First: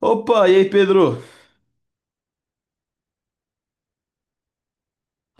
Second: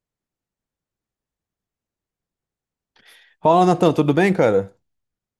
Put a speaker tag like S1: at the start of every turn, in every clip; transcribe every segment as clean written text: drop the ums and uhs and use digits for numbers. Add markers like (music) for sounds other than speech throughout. S1: Opa, e aí, Pedro?
S2: Fala, Natan, tudo bem, cara?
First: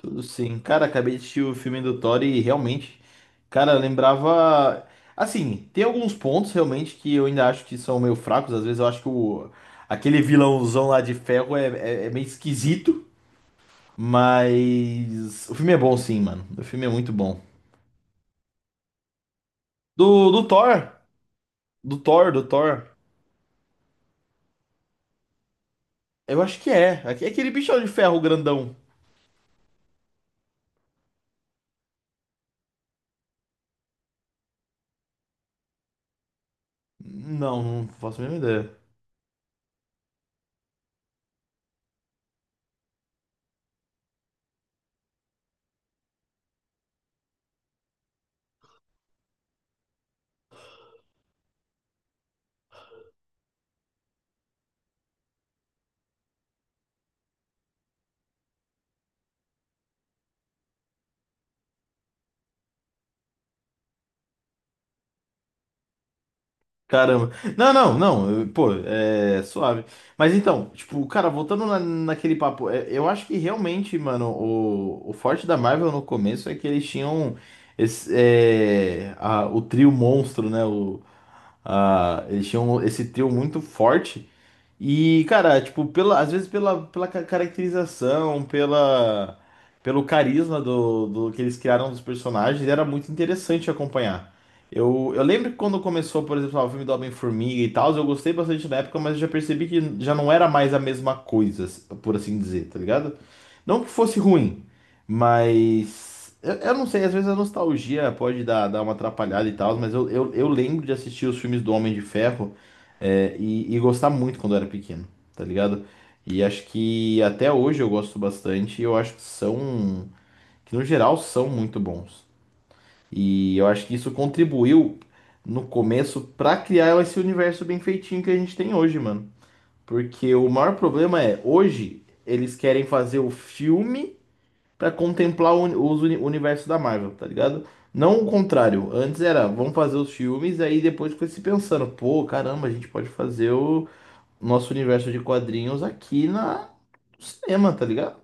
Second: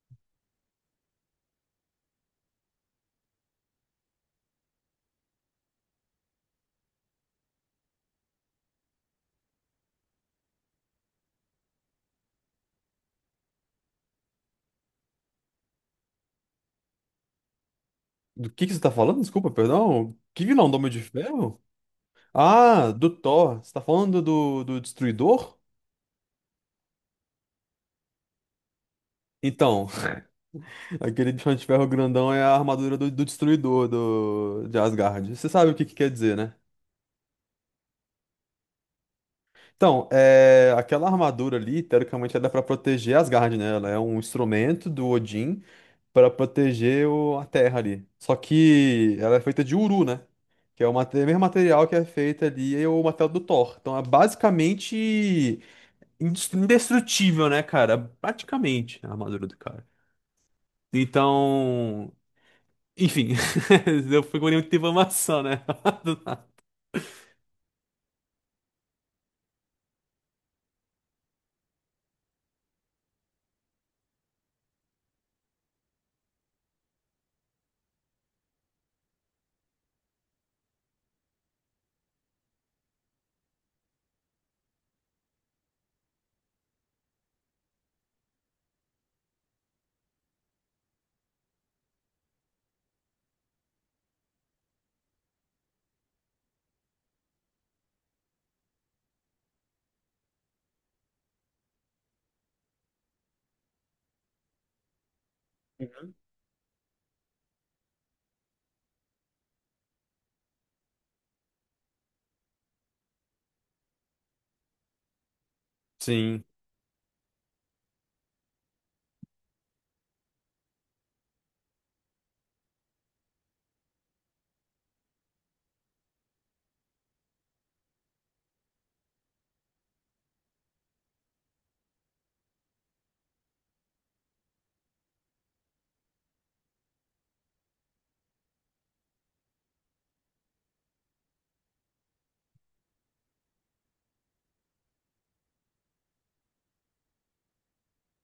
S1: Tudo sim. Cara, acabei de assistir o filme do Thor e realmente, cara, lembrava. Assim, tem alguns pontos realmente que eu ainda acho que são meio fracos. Às vezes eu acho que aquele vilãozão lá de ferro é meio esquisito. Mas o filme é bom sim, mano. O filme é muito bom.
S2: Do que você tá falando? Desculpa, perdão.
S1: Do,
S2: Que
S1: do
S2: vilão do Homem
S1: Thor?
S2: de Ferro?
S1: Do Thor, do Thor.
S2: Ah, do Thor. Você tá falando do Destruidor?
S1: Eu acho que é. Aquele bichão de ferro grandão.
S2: Então, (laughs) aquele bichão de ferro grandão é a armadura do Destruidor de Asgard. Você sabe o que que quer dizer, né?
S1: Não, não faço a mínima ideia.
S2: Então, aquela armadura ali, teoricamente, ela é pra proteger Asgard, né? Ela é um instrumento do Odin para proteger a terra ali. Só que ela é feita de uru, né? Que é o mesmo material que é feito ali, é o material do Thor. Então é basicamente indestrutível, né, cara? Praticamente a armadura do cara. Então, enfim, (laughs) eu fui com muita informação, né? (laughs) Do nada.
S1: Caramba. Não, não, não. Pô, é suave. Mas então, tipo, cara, voltando naquele papo, eu acho que realmente, mano, o forte da Marvel no começo é que eles tinham esse, o trio monstro, né? Eles tinham esse trio muito forte. E, cara, tipo, às vezes caracterização, pelo carisma do que eles criaram dos personagens, era muito interessante acompanhar. Eu lembro que quando começou, por exemplo, lá, o filme do Homem-Formiga e tal, eu gostei bastante na época, mas eu já percebi que já não era mais a mesma coisa, por assim dizer, tá ligado? Não que fosse ruim, mas eu não sei, às vezes a nostalgia pode dar uma atrapalhada e tal, mas eu lembro de assistir os filmes do Homem de Ferro. E gostar muito quando eu era pequeno, tá ligado? E
S2: Sim.
S1: acho que até hoje eu gosto bastante e eu acho que são, que no geral são muito bons. E eu acho que isso contribuiu no começo pra criar esse universo bem feitinho que a gente tem hoje, mano. Porque o maior problema é, hoje eles querem fazer o filme pra contemplar o universo da Marvel, tá ligado? Não o contrário. Antes era, vamos fazer os filmes, aí depois foi se pensando, pô, caramba, a gente pode fazer o nosso universo de quadrinhos aqui na no cinema, tá ligado?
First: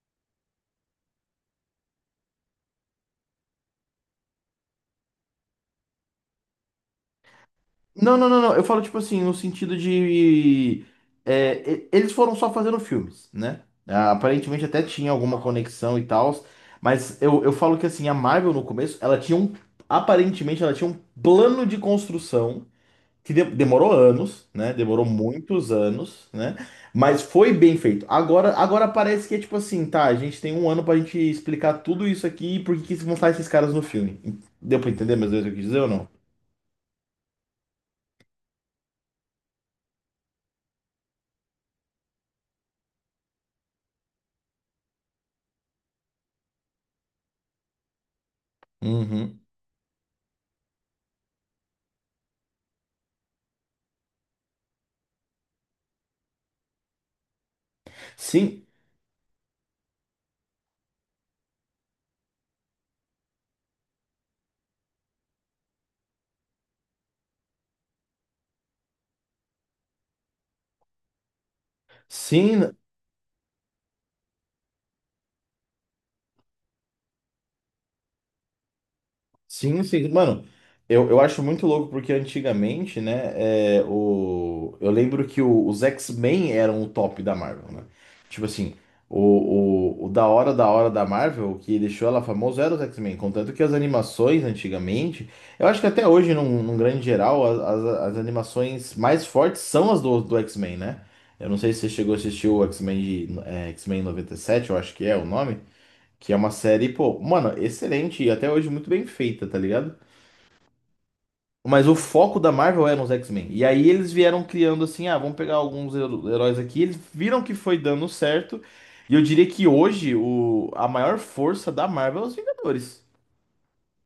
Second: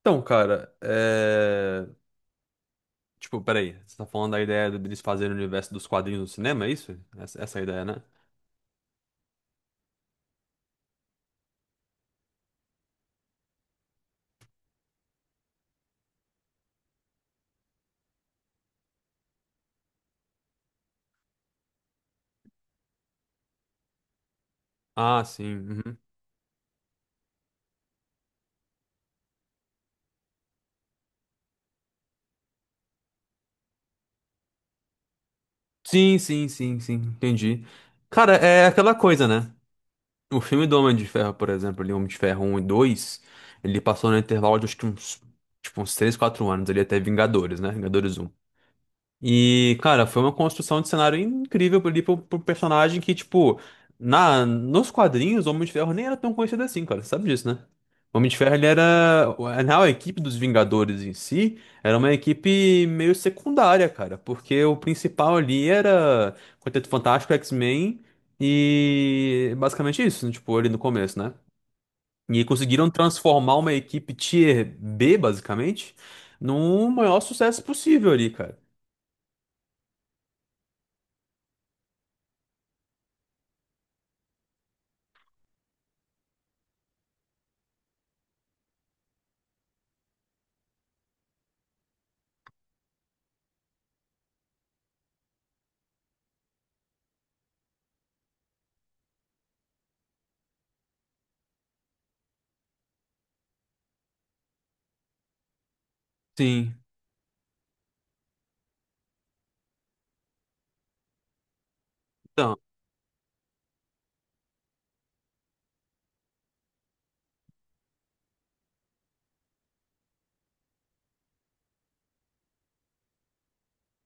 S2: Então, cara. Tipo, peraí, você tá falando da ideia deles fazerem o universo dos quadrinhos no cinema, é isso? Essa é a ideia, né?
S1: Não, não, não, não. Eu falo, tipo assim, no sentido de. Eles foram só fazendo filmes, né? Ah, aparentemente até tinha alguma conexão e tal. Mas eu falo que assim, a Marvel no começo, ela tinha um. Aparentemente ela tinha um plano de construção que demorou anos, né? Demorou
S2: Ah,
S1: muitos
S2: sim. Uhum.
S1: anos, né? Mas foi bem feito. Agora parece que é tipo assim, tá? A gente tem um ano pra gente explicar tudo isso aqui e por que que vão estar esses caras no filme. Deu pra entender mais ou menos o que eu quis dizer ou não?
S2: Sim, sim, sim, sim, entendi. Cara, é aquela coisa, né? O filme do Homem de Ferro, por exemplo, ali, Homem de Ferro um e 2 ele passou no intervalo de acho que uns, tipo, uns 3 4 anos ali até Vingadores, né? Vingadores um.
S1: Uhum.
S2: E, cara, foi uma construção de cenário incrível ali pro personagem que, tipo, nos quadrinhos, o Homem de Ferro nem era tão conhecido assim, cara. Você sabe disso, né? O Homem de Ferro,
S1: Sim,
S2: ele era. Na real, a equipe dos Vingadores em si era uma equipe meio secundária, cara. Porque o principal ali era Quarteto Fantástico, X-Men e basicamente isso, né, tipo, ali no começo, né? E
S1: sim.
S2: conseguiram transformar uma equipe Tier B, basicamente, num maior sucesso possível ali, cara.
S1: Sim, sim. Mano, eu acho muito louco porque antigamente, né, eu lembro que os X-Men eram o top da Marvel, né? Tipo assim, o da hora da hora da Marvel, o que deixou ela famosa era os X-Men. Contanto que as animações antigamente, eu acho que até hoje, num grande geral, as animações mais fortes são as do X-Men, né? Eu não sei se você chegou a assistir o X-Men X-Men 97 eu acho que é o nome. Que é uma
S2: Sim.
S1: série, pô, mano, excelente e até hoje muito bem feita, tá ligado? Mas o foco da
S2: Então.
S1: Marvel era os X-Men. E aí eles vieram criando assim, ah, vamos pegar alguns heróis aqui. Eles viram que foi dando certo. E eu diria que hoje a maior força da Marvel é os Vingadores.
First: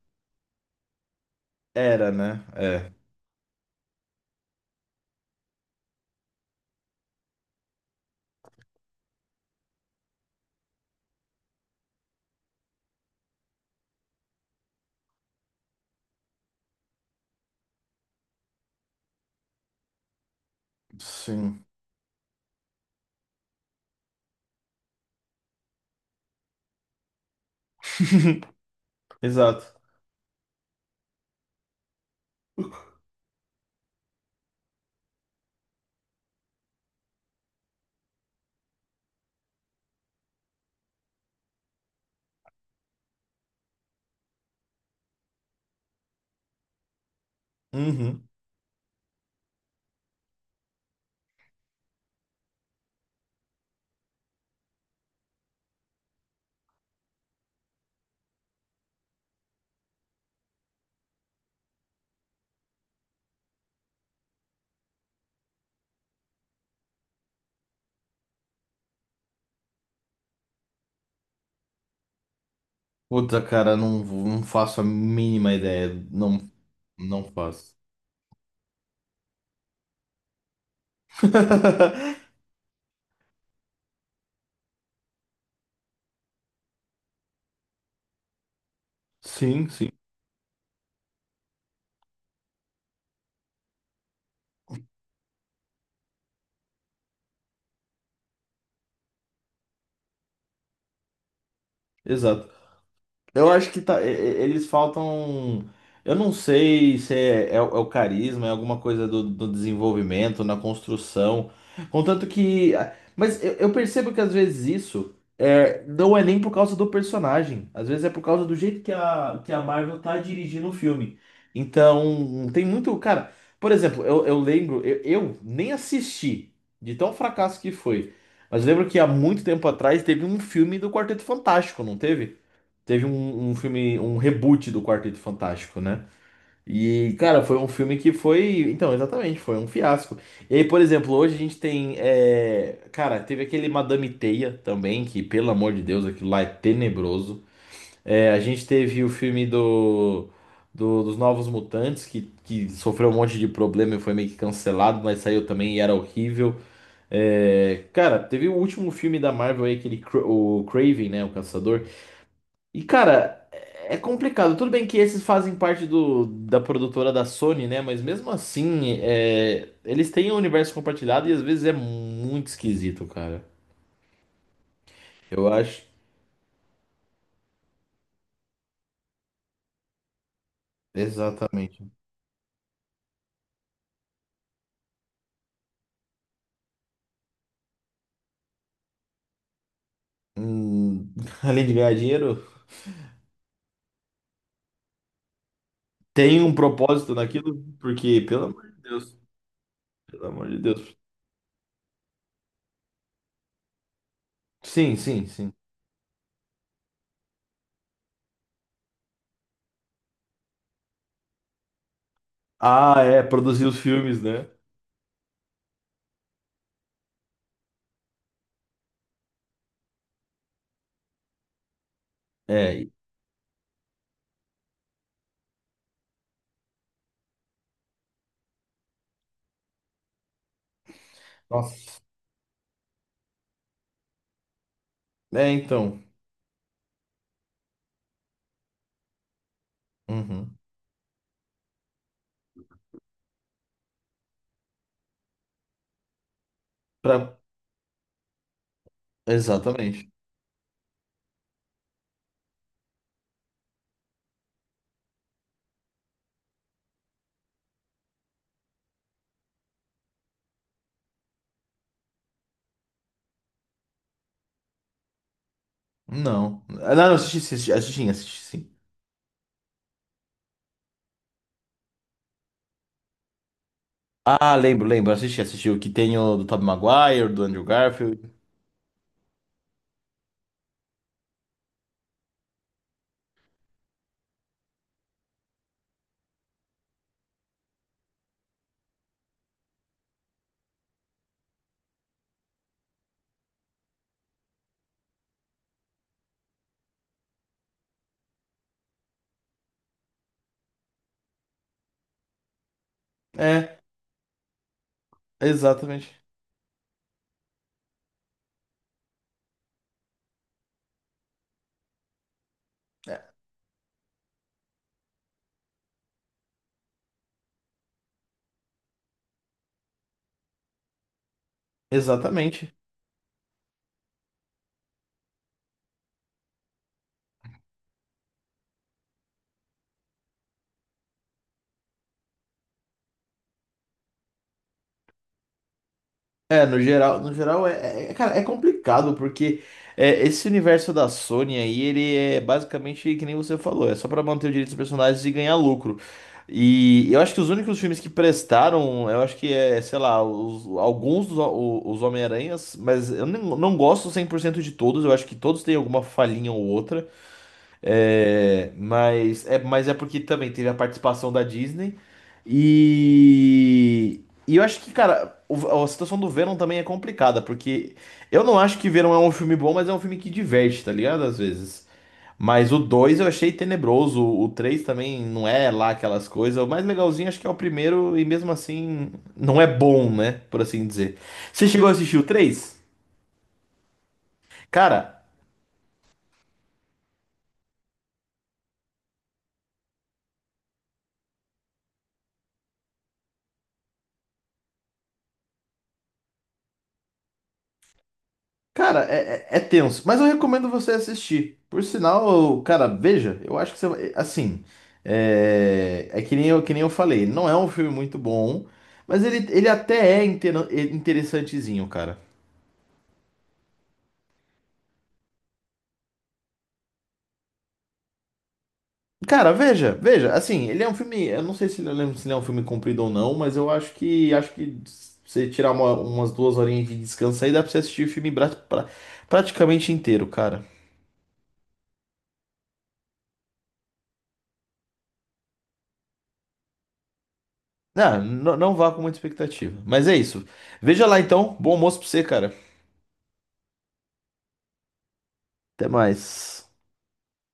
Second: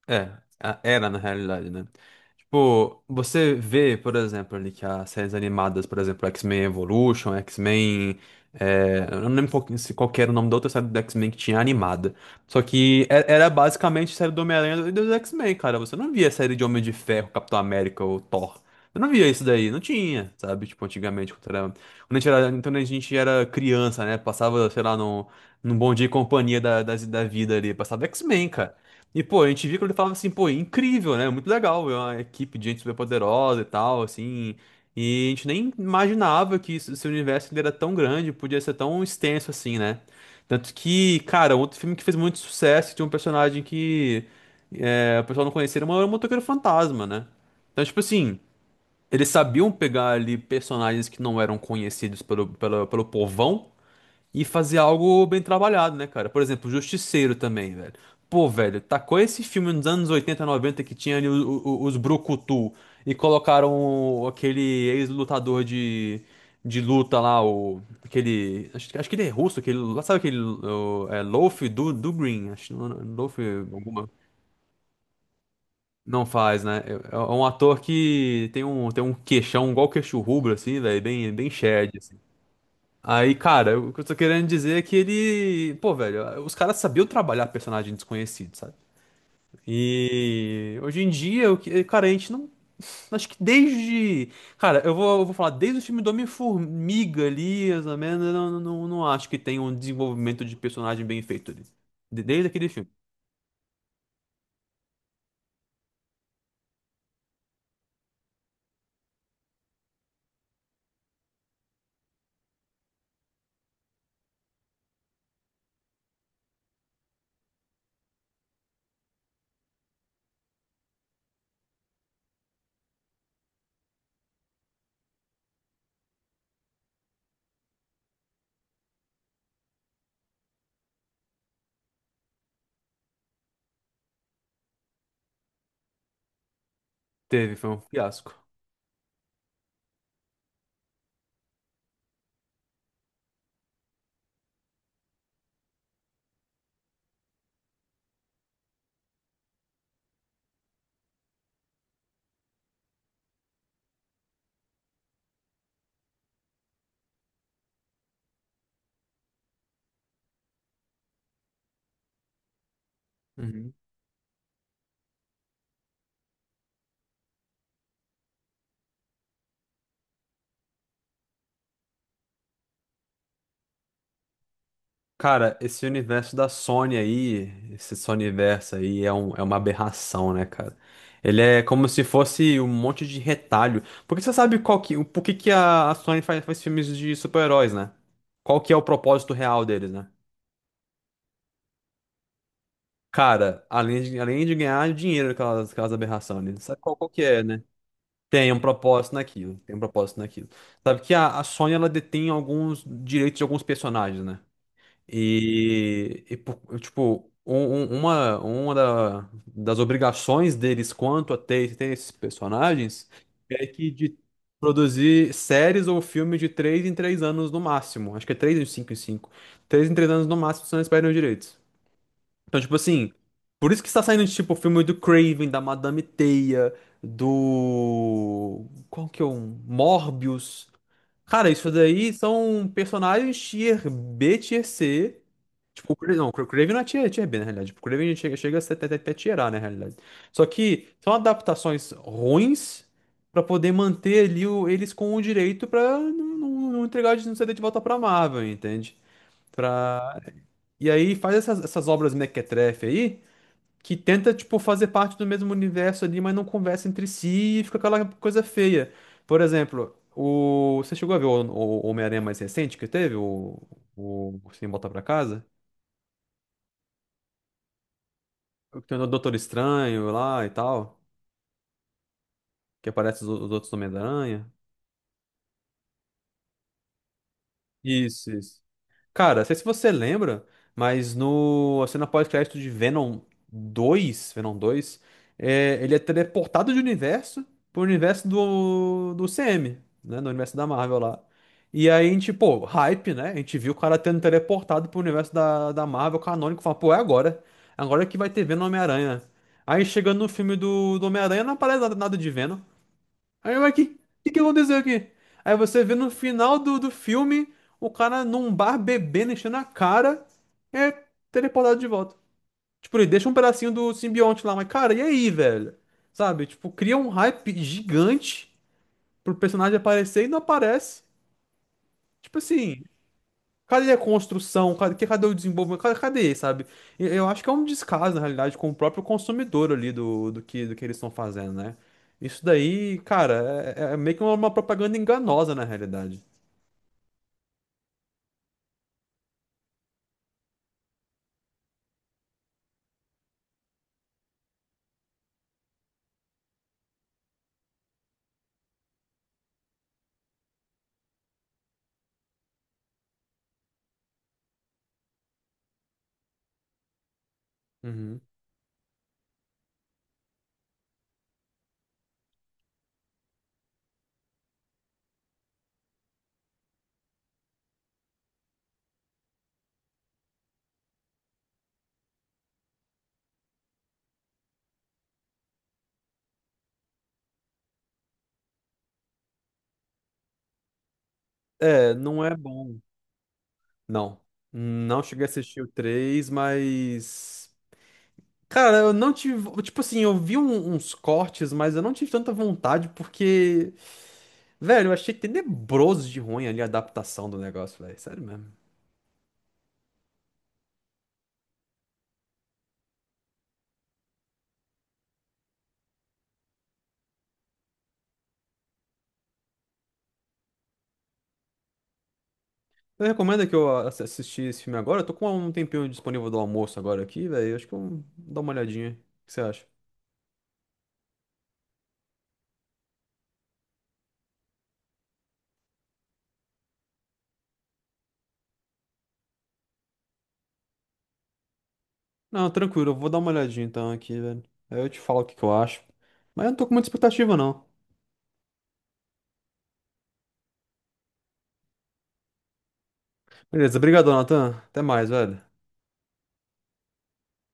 S2: É, era na realidade, né?
S1: Era, né? É.
S2: Tipo, você vê, por exemplo, ali que as séries animadas, por exemplo, X-Men Evolution, X-Men. Eu não lembro se qual que era o nome da outra série do X-Men que tinha animada. Só que era basicamente série do Homem-Aranha e dos X-Men, cara. Você não via série de Homem de Ferro, Capitão América ou Thor. Eu não via isso daí, não tinha, sabe? Tipo, antigamente, quando
S1: Sim.
S2: era, quando a gente era, quando a gente era criança, né? Passava, sei lá, num Bom Dia e Companhia da vida ali, passava X-Men,
S1: (laughs)
S2: e, pô, a
S1: Exato.
S2: gente viu que ele falava assim, pô, é incrível, né? Muito legal, é uma equipe de gente super poderosa e tal, assim. E a gente nem imaginava que esse universo ele era tão grande, podia ser tão extenso assim, né? Tanto que, cara, outro filme que fez muito sucesso, tinha um personagem que é, o pessoal não conhecia, era um motoqueiro fantasma, né? Então, tipo
S1: Uhum.
S2: assim, eles sabiam pegar ali personagens que não eram conhecidos pelo povão e fazer algo bem trabalhado, né, cara? Por exemplo, Justiceiro também, velho. Pô, velho, tacou esse filme nos anos 80 90 que tinha ali os Brucutu e colocaram aquele ex-lutador de luta lá, aquele. Acho que ele é russo, aquele. Sabe aquele. É, Loaf do Green? Acho, Loaf
S1: Puta, cara, não,
S2: alguma.
S1: não faço a mínima ideia.
S2: Não
S1: Não,
S2: faz, né? É
S1: não
S2: um
S1: faço.
S2: ator que tem tem um queixão, igual queixo rubro, assim, velho, bem shed,
S1: (laughs)
S2: assim. Aí, cara, o que eu tô querendo dizer é que ele. Pô, velho, os caras sabiam trabalhar personagem desconhecido, sabe?
S1: Sim, sim.
S2: E hoje em dia, o que, cara, a gente não. Acho que desde. Cara, eu vou falar, desde o filme do Homem-Formiga ali, mais ou menos, eu não acho que tem um desenvolvimento de personagem bem feito ali. Desde
S1: Exato.
S2: aquele filme.
S1: Eu acho que tá, eles faltam. Eu não sei se é o carisma, é alguma coisa do desenvolvimento, na construção. Contanto que. Mas eu percebo que às vezes não é nem por causa do personagem. Às vezes é por causa do jeito que a Marvel tá dirigindo o filme. Então, tem muito. Cara, por exemplo, eu lembro, eu nem assisti, de tão fracasso que foi. Mas lembro que há muito tempo atrás teve um filme do Quarteto Fantástico, não teve? Teve um filme, um reboot do Quarteto Fantástico, né? E, cara,
S2: Teve,
S1: foi um
S2: foi um
S1: filme que
S2: fiasco.
S1: foi. Então, exatamente, foi um fiasco. E aí, por exemplo, hoje a gente tem. Cara, teve aquele Madame Teia também, que, pelo amor de Deus, aquilo lá é tenebroso. É, a gente teve o filme dos Novos Mutantes, que sofreu um monte de problema e foi meio que cancelado, mas saiu também e era horrível. É, cara, teve o último filme da Marvel aí, aquele o Craven, né? O Caçador. E, cara,
S2: Uhum.
S1: é complicado. Tudo bem que esses fazem parte da produtora da Sony, né? Mas mesmo assim, eles têm um universo compartilhado e às vezes é muito esquisito, cara. Eu
S2: Cara,
S1: acho.
S2: esse universo da Sony aí, esse Sony universo aí é uma aberração, né, cara? Ele é
S1: Exatamente.
S2: como se fosse um monte de retalho. Porque você sabe qual que, por que que a Sony faz filmes de super-heróis, né? Qual que é o propósito real deles, né?
S1: Hum, (laughs) além de ganhar dinheiro,
S2: Cara, além de ganhar dinheiro com aquelas
S1: tem
S2: aberrações,
S1: um
S2: né? Sabe qual
S1: propósito
S2: que é,
S1: naquilo,
S2: né?
S1: porque, pelo
S2: Tem um
S1: amor de
S2: propósito
S1: Deus,
S2: naquilo, tem um propósito
S1: pelo
S2: naquilo.
S1: amor de Deus.
S2: Sabe que a Sony, ela detém alguns direitos de alguns personagens, né?
S1: Sim, sim, sim.
S2: E, pô, tipo, uma das obrigações deles quanto a ter esses
S1: Ah,
S2: personagens
S1: é, produzir
S2: é
S1: os
S2: que de
S1: filmes, né?
S2: produzir séries ou filmes de 3 em 3 anos no máximo. Acho que é três em cinco em cinco. 3 em 3 anos no máximo, senão eles perdem os direitos. Então,
S1: É.
S2: tipo assim, por isso que está saindo, tipo, o filme do Craven, da Madame Teia, do. Qual que é um? Morbius. Cara, isso
S1: Nossa.
S2: daí são personagens tier B, tier C.
S1: É,
S2: Tipo,
S1: então.
S2: Não, o Craven não é tier B, na realidade. Tipo, o Craven chega a ser até tier A, na realidade. Só
S1: Uhum.
S2: que são adaptações ruins pra poder manter ali eles com o direito pra não entregar, não
S1: Pra...
S2: ceder de volta pra Marvel, entende?
S1: Exatamente.
S2: Pra... E aí faz essas, essas obras mequetrefe aí que tenta, tipo, fazer parte do mesmo universo ali, mas não conversa entre si e fica aquela coisa feia. Por exemplo, você chegou a ver o Homem-Aranha mais recente que teve? O Sem Volta Pra Casa?
S1: Não. Ah, não, não, assisti, assisti, assisti, assisti, sim.
S2: Tem o Doutor Estranho lá e tal, que aparece os outros Homem-Aranha.
S1: Ah, lembro, lembro, assisti, assisti o que tem o do Tobey Maguire, do Andrew
S2: Isso,
S1: Garfield.
S2: isso. Cara, não sei se você lembra, mas no a cena pós-crédito de Venom 2, ele é teleportado de universo pro universo do CM, né? Do universo da Marvel lá. E aí a gente, pô, hype, né? A gente viu o cara tendo teleportado pro universo da Marvel canônico, fala, pô, é agora. Agora que vai ter Venom e Homem-Aranha. Aí chegando no filme do Homem-Aranha, não aparece nada, nada de Venom. Aí ué,
S1: É,
S2: que aconteceu aqui? Aí você vê no
S1: exatamente.
S2: final do filme o cara num bar bebendo, enchendo a cara, é teleportado de volta. Tipo, ele
S1: É,
S2: deixa um pedacinho do simbionte lá, mas cara, e aí, velho? Sabe? Tipo, cria um hype gigante pro personagem aparecer e não aparece. Tipo
S1: exatamente.
S2: assim. Cadê a construção? Cadê, cadê o desenvolvimento? Cadê, cadê, sabe? Eu acho que é um descaso, na realidade, com o próprio consumidor ali do, do que eles estão fazendo, né? Isso daí, cara, é meio que uma propaganda enganosa, na realidade.
S1: É, no geral, no geral é, cara, é complicado porque esse universo da Sony aí, ele é basicamente que nem você falou, é só pra manter o direito dos personagens e ganhar lucro. E eu acho que os únicos filmes que prestaram, eu acho que sei lá, alguns dos os Homem-Aranhas, mas eu não gosto 100% de todos, eu acho que todos têm alguma falhinha ou outra.
S2: Uhum.
S1: É, mas é porque também teve a participação da Disney. E, e eu acho que, cara, a situação do Venom também é complicada, porque eu não acho que Venom é um filme bom, mas é um filme que diverte, tá ligado? Às vezes. Mas o 2 eu achei tenebroso, o 3 também não é lá aquelas coisas. O mais legalzinho acho que é o primeiro, e mesmo assim não é bom, né? Por assim dizer. Você chegou a
S2: É,
S1: assistir o
S2: não é
S1: 3?
S2: bom. Não. Não
S1: Cara.
S2: cheguei a assistir o 3, mas. Cara, eu não tive. Tipo assim, eu vi uns cortes, mas eu não tive tanta vontade, porque. Velho, eu achei tenebroso de ruim ali a adaptação do negócio, velho. Sério mesmo.
S1: Cara, é tenso, mas eu recomendo você assistir. Por sinal, cara, veja, eu acho que você vai. Assim, é que nem eu, falei, não é um filme muito bom, mas ele até é interessantezinho, cara.
S2: Você recomenda que eu assisti esse filme agora? Eu tô com um tempinho disponível do almoço agora aqui, velho. Acho que eu vou dar uma olhadinha. O que você
S1: Cara,
S2: acha?
S1: veja, veja, assim, ele é um filme. Eu não sei se ele, eu lembro se ele é um filme comprido ou não, mas eu acho que se você tirar umas duas horinhas de descanso aí, dá pra você assistir o filme praticamente inteiro, cara.
S2: Não, tranquilo, eu vou dar uma olhadinha então aqui, velho. Aí eu te falo o que que eu acho. Mas eu não tô com muita expectativa, não.
S1: Ah, não vá com muita expectativa. Mas é isso. Veja lá então. Bom almoço pra você, cara.
S2: Beleza, obrigado, Nathan. Até mais, velho.
S1: Até mais.